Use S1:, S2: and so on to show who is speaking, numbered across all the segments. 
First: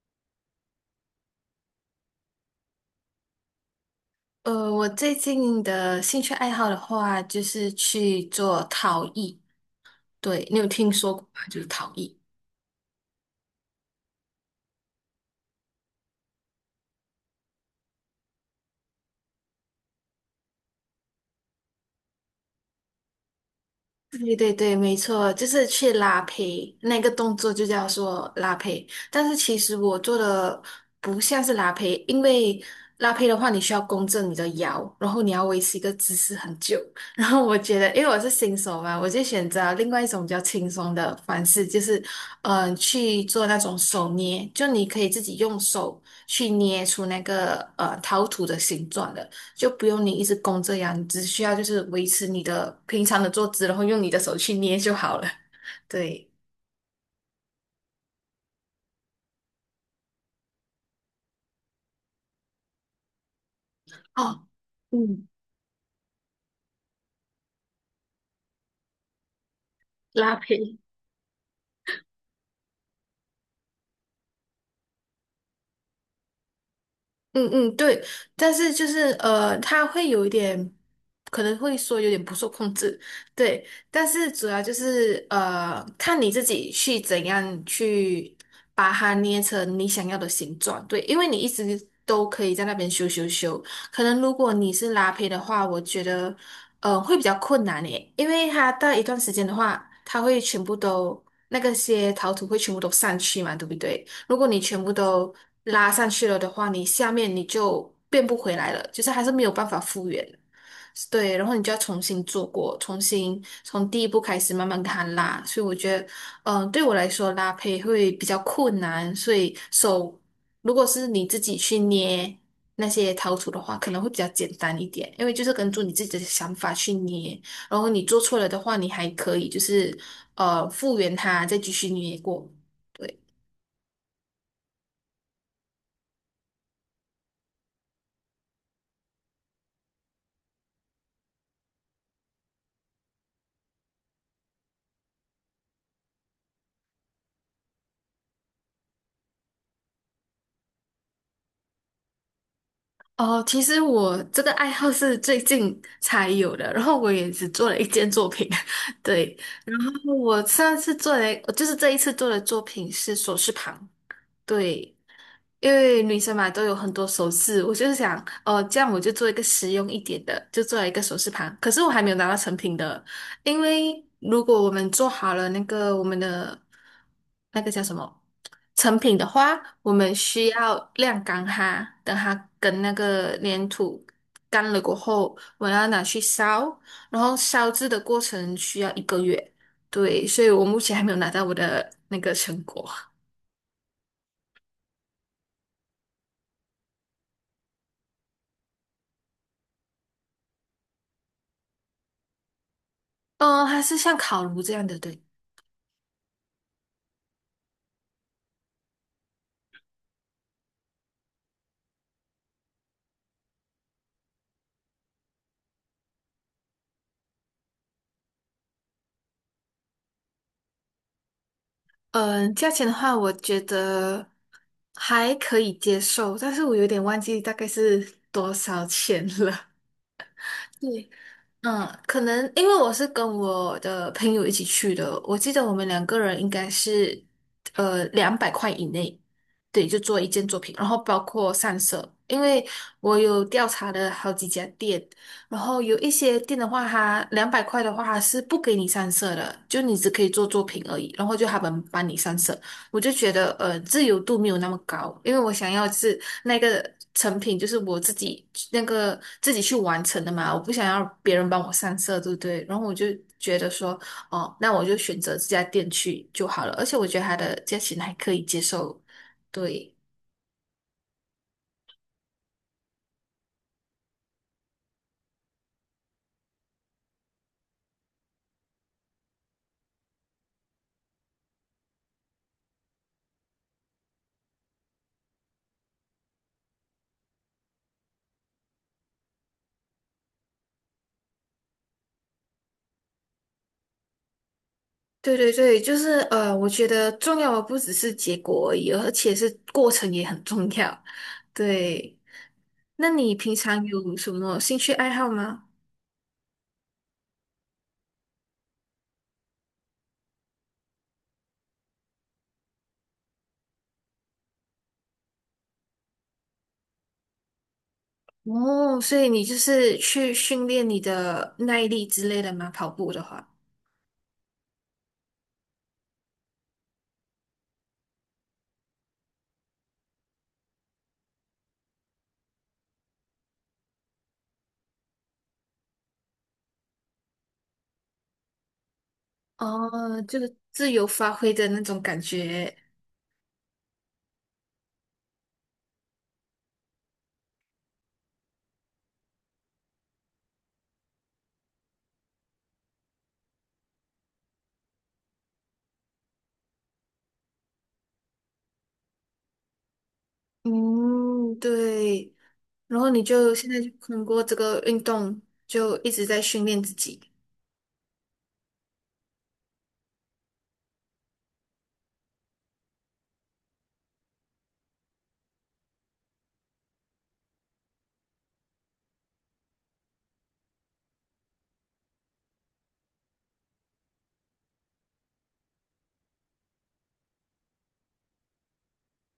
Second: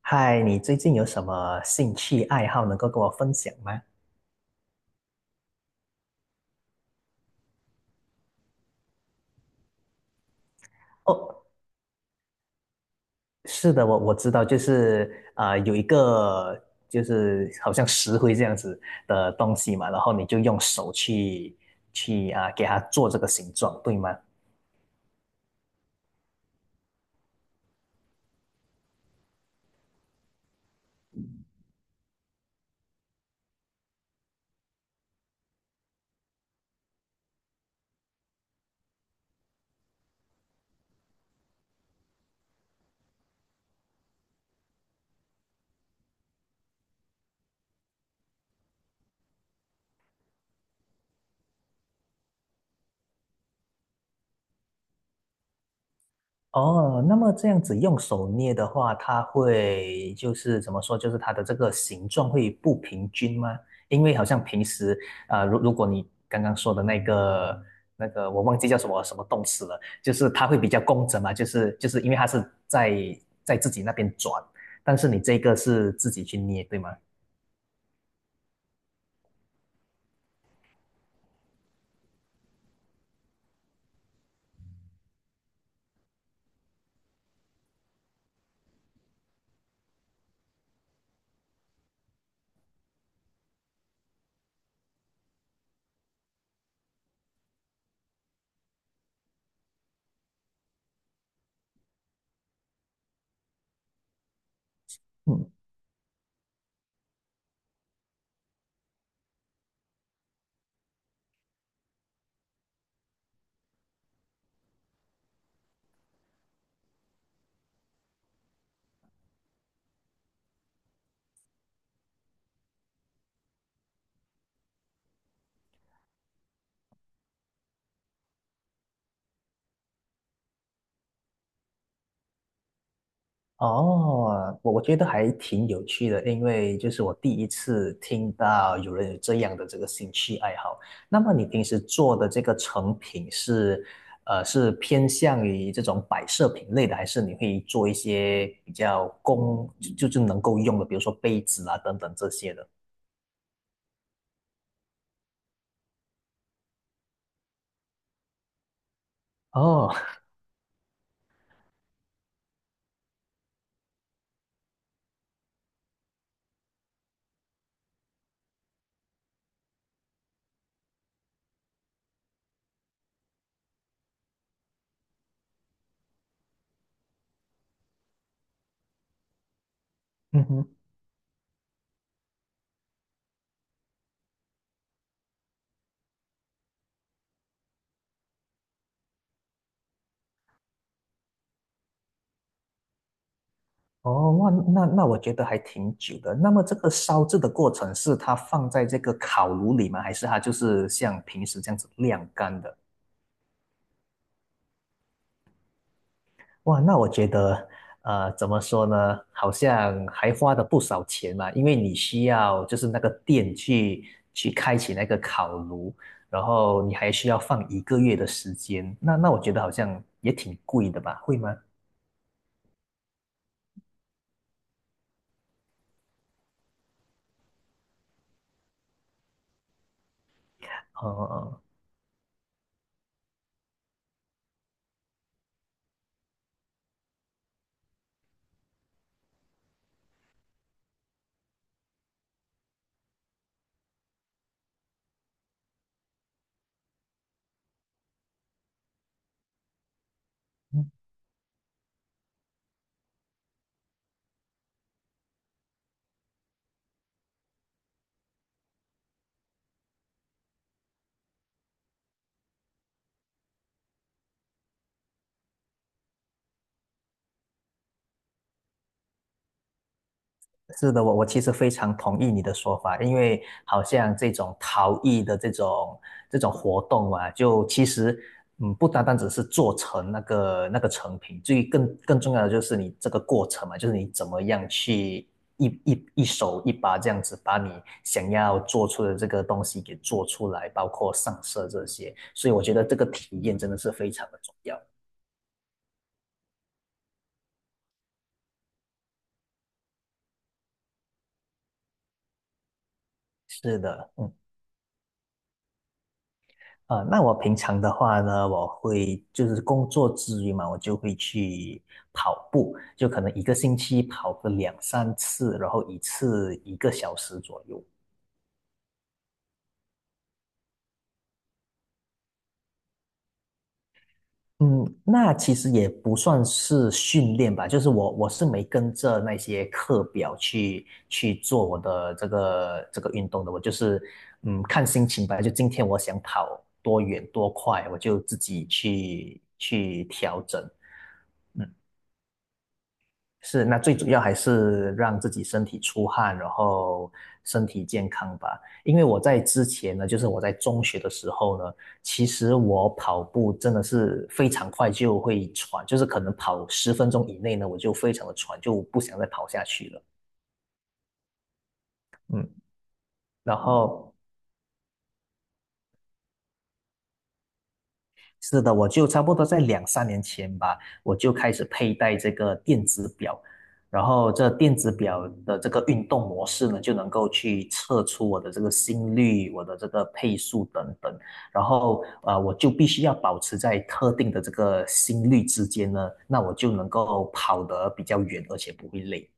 S1: 嗨，你最近有什么兴趣爱好能够跟我分享吗？
S2: 我最近的兴趣爱好的话，就是去做陶艺。对，你有听说过
S1: 哦，
S2: 吗？就是陶艺。
S1: 是的，我知道，就是有一个就是好像石灰这样子的东西嘛，然后你就用手去给它做这个形状，对吗？
S2: 对对对，没错，就是去拉胚，那个动作就叫做拉胚。但是其实我做的不像是拉胚，因为拉胚的话，你需要弓正你的腰，然后你要维持一个姿势很久。然后我觉得，因为我是新手嘛，我就选择另外一种比较轻松的方式，就是去做那种手捏，就你可以自己用手去捏出那个陶土的形状的。就不用你一直弓这样，你只需要就是维持你的平常的坐姿，然后用你的手去捏就好了。对，
S1: 哦，那么这样子用手捏的话，它会就是怎么说，就是它的这个形状会不平均吗？因为好像
S2: 哦，
S1: 平时
S2: 嗯，
S1: 如果你刚刚说的那个，我忘记叫什么什么动词了，就是
S2: 拉
S1: 它会比
S2: 皮。
S1: 较工整嘛，就是因为它是在自己那边转，但是你这个是自己去捏，对吗？
S2: 嗯嗯，对，但是就是他会有一点，可能会说有点不受控制，对，但是主要就是看你自己去怎样去把它捏成你想要的形状，对，因为你一直都可以在那边修修修，可能如果你是拉胚的话，我觉得会比较困难诶，因为它到一段时间的话，它会全部都那个些陶土会全部都散去嘛，对不对？如果你全部都
S1: 嗯。
S2: 拉上去了的话，你下面你就变不回来了，就是还是没有办法复原的。对，然后你就要重新做过，重新从第一步开始慢慢给它拉。所以我觉得，对我来说拉胚会比较困难，所以手如果是你自己去捏那些陶土的话，可能会比较简单一点，因为就是根据你自己的想法去捏。然后你做错了的话，你还可以就是复原它，再继续捏过。对。
S1: 哦，我觉得还挺有趣的，因为就是我第一次听到有人有这样的这个兴趣爱好。那么你平时做的这个成品是，是偏向于这种摆设品类的，还是你会做一些比较工，就是能够用的，比如说杯子啊等等这些的？
S2: 哦，其实我这个爱好是最近才有的，然后我也只做了一件作品，对，然
S1: 哦，
S2: 后我上次做的，就是这一次做的作品是首饰盘，对。因为女生嘛都有很多首饰，我就是想，哦，这样我就做一个实用一点的，就做了一个首饰盘。可是我还没有拿到成品的，因为如果我们做好了那个我们的那个叫什么成品的话，我们
S1: 嗯
S2: 需
S1: 哼，
S2: 要晾干它，等它跟那个粘土干了过后，我要拿去烧，然后烧制的过程需要1个月，对，所以我目前还没有拿到我的那个成果。
S1: 哦，哇，那我觉得还挺久的。那么这个烧制的过程是它放在这个烤炉里吗？还是它就是像平时这样子晾干的？
S2: 嗯，还是像烤炉这样的，对。
S1: 哇，那我觉得，怎么说呢？好像还花了不少钱嘛，因为你需要就是那个电去开启那个烤炉，然后你还需要放一个月的时间。那我觉得好像也挺贵的吧？会吗？嗯。
S2: 嗯，价钱的话，我觉得还可以接受，但是我有点忘记大概是多少钱了。
S1: 哦
S2: 对，
S1: 哦
S2: 嗯，可能因为我是跟我的朋友一起去的，我记得我们两个人应该是两百块以内，对，就做一件作品，然后包括上色，因为我有调查了好几家店，然后有一些店的话，它两百块的话，是不给你上色的，就你只可以做作品而已，然后就他们帮你上色。我就觉得自由度没有那么高，因为我想要是那个成品就是我自己那个自己去完成的嘛，我不想要别人帮我上色，对不对？然后我就觉得说，哦，那我就选择这家店去就好了，而且我觉得它的价钱还可以接受，对。
S1: 是的，我其实非常同意你的说法，因为好像这种陶艺的这种活动啊，就其实不单单只是做成那个成品，最更重要的就是你这个过程嘛，就是你怎么样去一手一把这样子把你想要做出的这个东西给做出来，包括上色这些，所以我觉得这个体验真的是非常的重要。
S2: 对对对，就是我觉得重要的不只是结果而已，而且是过程也很重要。对，那你平
S1: 是
S2: 常
S1: 的，
S2: 有什么兴趣爱好吗？
S1: 那我平常的话呢，我会就是工作之余嘛，我就会去跑步，就可能一个星期跑个两三次，然后一次一个小时左右。
S2: 哦，所以你就是去训练你的耐力之类的吗？跑步的话，
S1: 嗯，那其实也不算是训练吧，就是我是没跟着那些课表去做我的这个运动的，我就是看心情吧，就今天我想跑多远多快，我就自己去
S2: 哦，就
S1: 调
S2: 是
S1: 整。
S2: 自由发挥的那种感觉。
S1: 是，那最主要还是让自己身体出汗，然后身体健康吧。因为我在之前呢，就是我在中学的时候呢，其实我跑步真的是非常快就会喘，就是可能跑10分钟以内呢，我就非常的喘，就不想再跑下去了。
S2: 嗯，对。
S1: 嗯，
S2: 然后你就
S1: 然
S2: 现在就
S1: 后
S2: 通过这个运动，就一直在训练自己。
S1: 是的，我就差不多在两三年前吧，我就开始佩戴这个电子表，然后这电子表的这个运动模式呢，就能够去测出我的这个心率、我的这个配速等等，然后我就必须要保持在特定的这个心率之间呢，那我就能够跑得比较远，而且不会累。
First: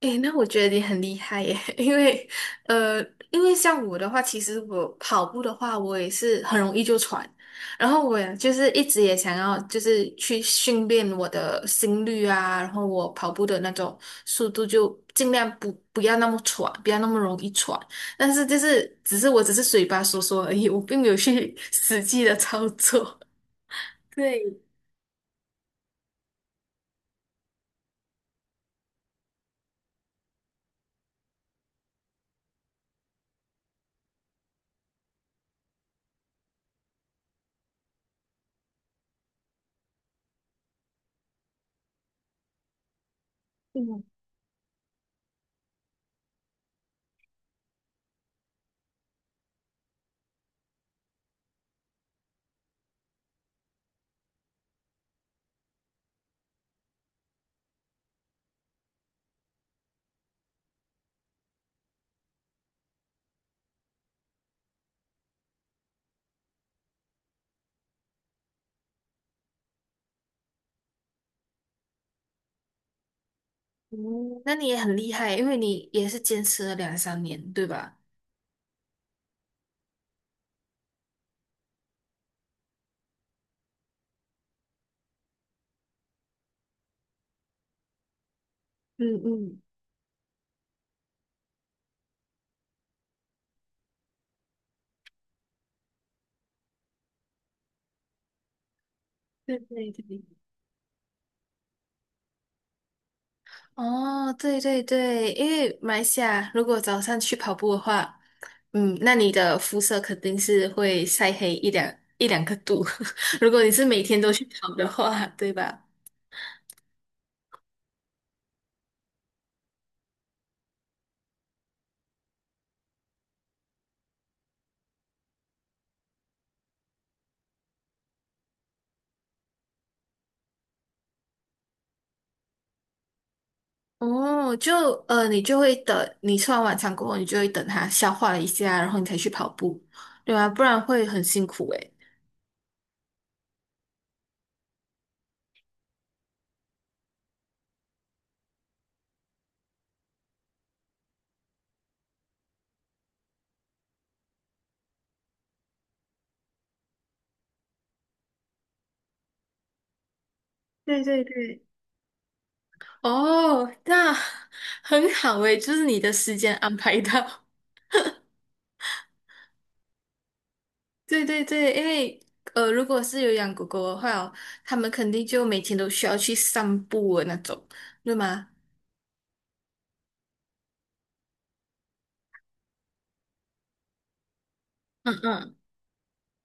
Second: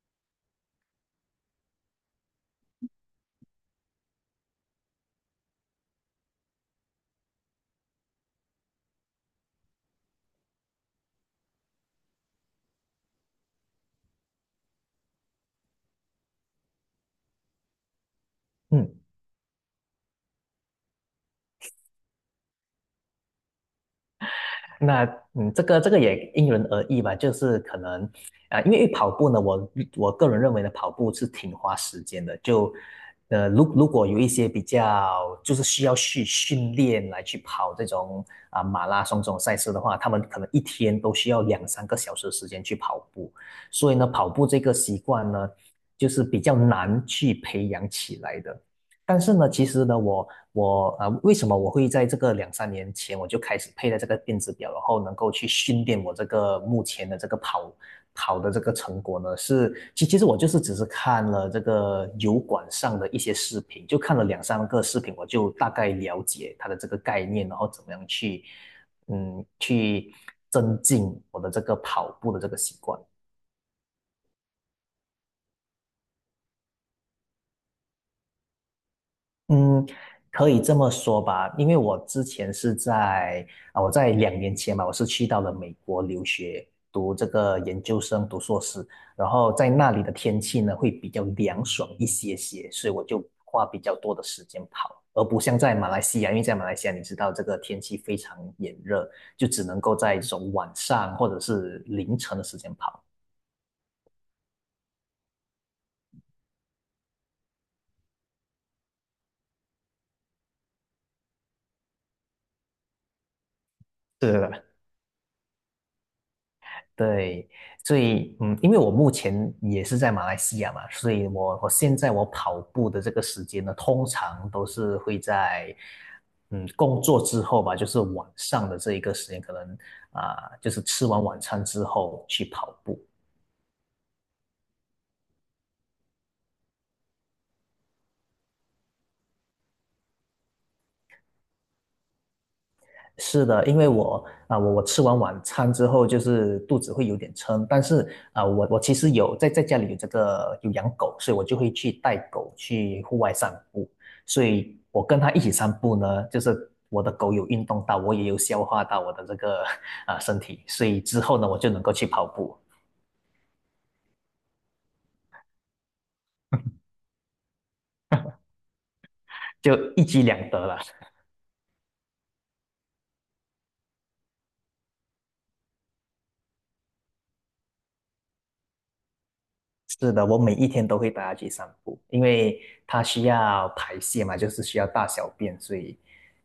S2: 诶，那我觉得你很厉害耶，因为呃，因为像我的话，其实我跑步的话，我也是很容易就喘，然后我也就是一直也想要就是去训练我的心率啊，然后我跑步的那种速度就尽量不要那么喘，不要那么容易喘，但是就是
S1: 嗯。
S2: 我只是嘴巴说说而已，我并没有去 实际的操作。对，
S1: 那这个也因人而异吧，就是可能因为跑步呢，我个人认为呢，跑步是挺花时间的。就如果有一些比较就是需要去训练来去跑这种马拉松这种赛事的话，他们可能一天都需要两三个小时的时间去跑步。所以
S2: 嗯，
S1: 呢，跑步这个习惯呢，就是比较难去培养起来的。但是呢，其实呢，我为什么我会在这个两三年前我就开始佩戴这个电子表，然后能够去训练我这个目前的这个跑的这个成果呢？是其实我就是只是看了这个油管上的一些视频，就看了两三个视频，我就大概了解它的这个概念，然后怎么样去去增进我的这个跑步的这个习惯。
S2: 嗯那你也很厉害，因为你也是坚持了2、3年，对吧？
S1: 嗯，可以这么说吧，因为我之前是在啊，我在2年前嘛，我是去到了美国留学，读这个研究生，读硕士，
S2: 嗯
S1: 然后
S2: 嗯
S1: 在那里的天气呢会比较凉爽一些些，所以我就花比较多的时间跑，而不像在马来西亚，因为在马来西亚你知道这个天气非常炎热，就
S2: 对
S1: 只能
S2: 对
S1: 够在
S2: 对，
S1: 这种晚上或者是凌晨的时间跑。
S2: 哦，对对对，因为马来西亚如果早上去跑步的话，嗯，那你的肤色肯定是会晒黑一两个度。如果你是每天都
S1: 对对
S2: 去
S1: 对。
S2: 跑的话，对吧？
S1: 对，所以因为我目前也是在马来西亚嘛，所以我现在我跑步的这个时间呢，通常都是会在工作之后吧，就是晚上的这一个时间，可能就是吃完晚餐之后去跑步。
S2: 哦，就你就会等你吃完晚餐过后，你就会等它消化了一下，然后你才去跑步，对吧？不然会很辛苦诶。
S1: 是的，因为我啊、我我吃完晚餐之后，就是肚子会有点撑，但是我其实有在家里有这个有养狗，所以我就会去带狗去户外散步，所以我跟它一起散步呢，就是我的狗有运动到，我也有消化到我的这个 身体，所以
S2: 对
S1: 之
S2: 对
S1: 后呢，我
S2: 对，
S1: 就能够去跑步，
S2: 哦，那很好诶，就是你的时间安排到。
S1: 就一举两得了。
S2: 对对对，因为如果是有养狗狗的话哦，他们肯定就每天都需要去散步的那种，对吗？
S1: 是的，我每一天都会带它去散步，因为它需要排泄嘛，就是需要大
S2: 嗯
S1: 小
S2: 嗯，
S1: 便，所以，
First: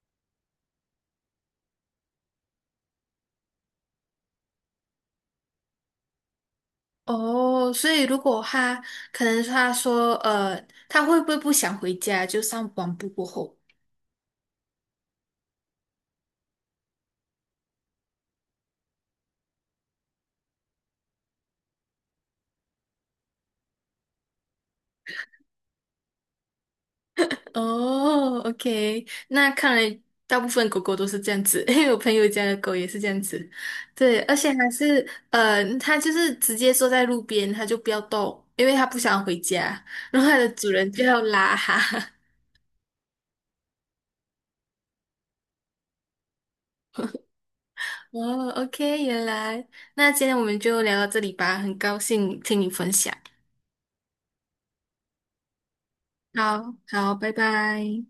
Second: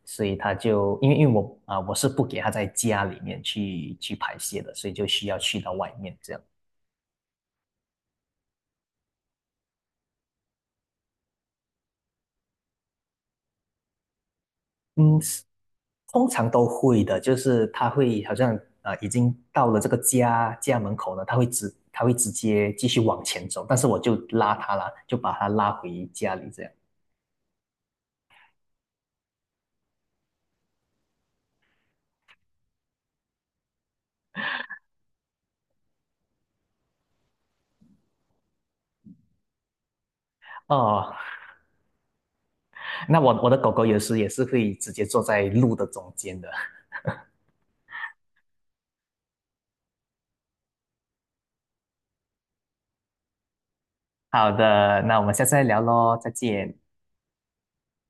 S1: 所以它就因为我是不给它在家里面去排泄的，所以就需要去到外面这样。
S2: 哦，所以如果他可能他说他会不会不想回家，就上完步过后？
S1: 嗯，通常都会的，就是它会好像已经到了这个家门口呢，它会直接继续往前走，但是我就拉它啦，就把它拉回家里这样。
S2: 哦，OK，那看来大部分狗狗都是这样子，因为我朋友家的狗也是这样子，对，而且还是它就是直接坐在路边，它就不要动，因为它不想回家，然后它的主人就
S1: 哦，
S2: 要拉它。
S1: 那我的狗狗有时也是会直接坐在路的中间的。
S2: 哦，OK，原来，那今天我们就聊到这里吧，很高兴听你分享。
S1: 好的，那我们下次再聊喽，再
S2: 好，
S1: 见。
S2: 好，拜拜。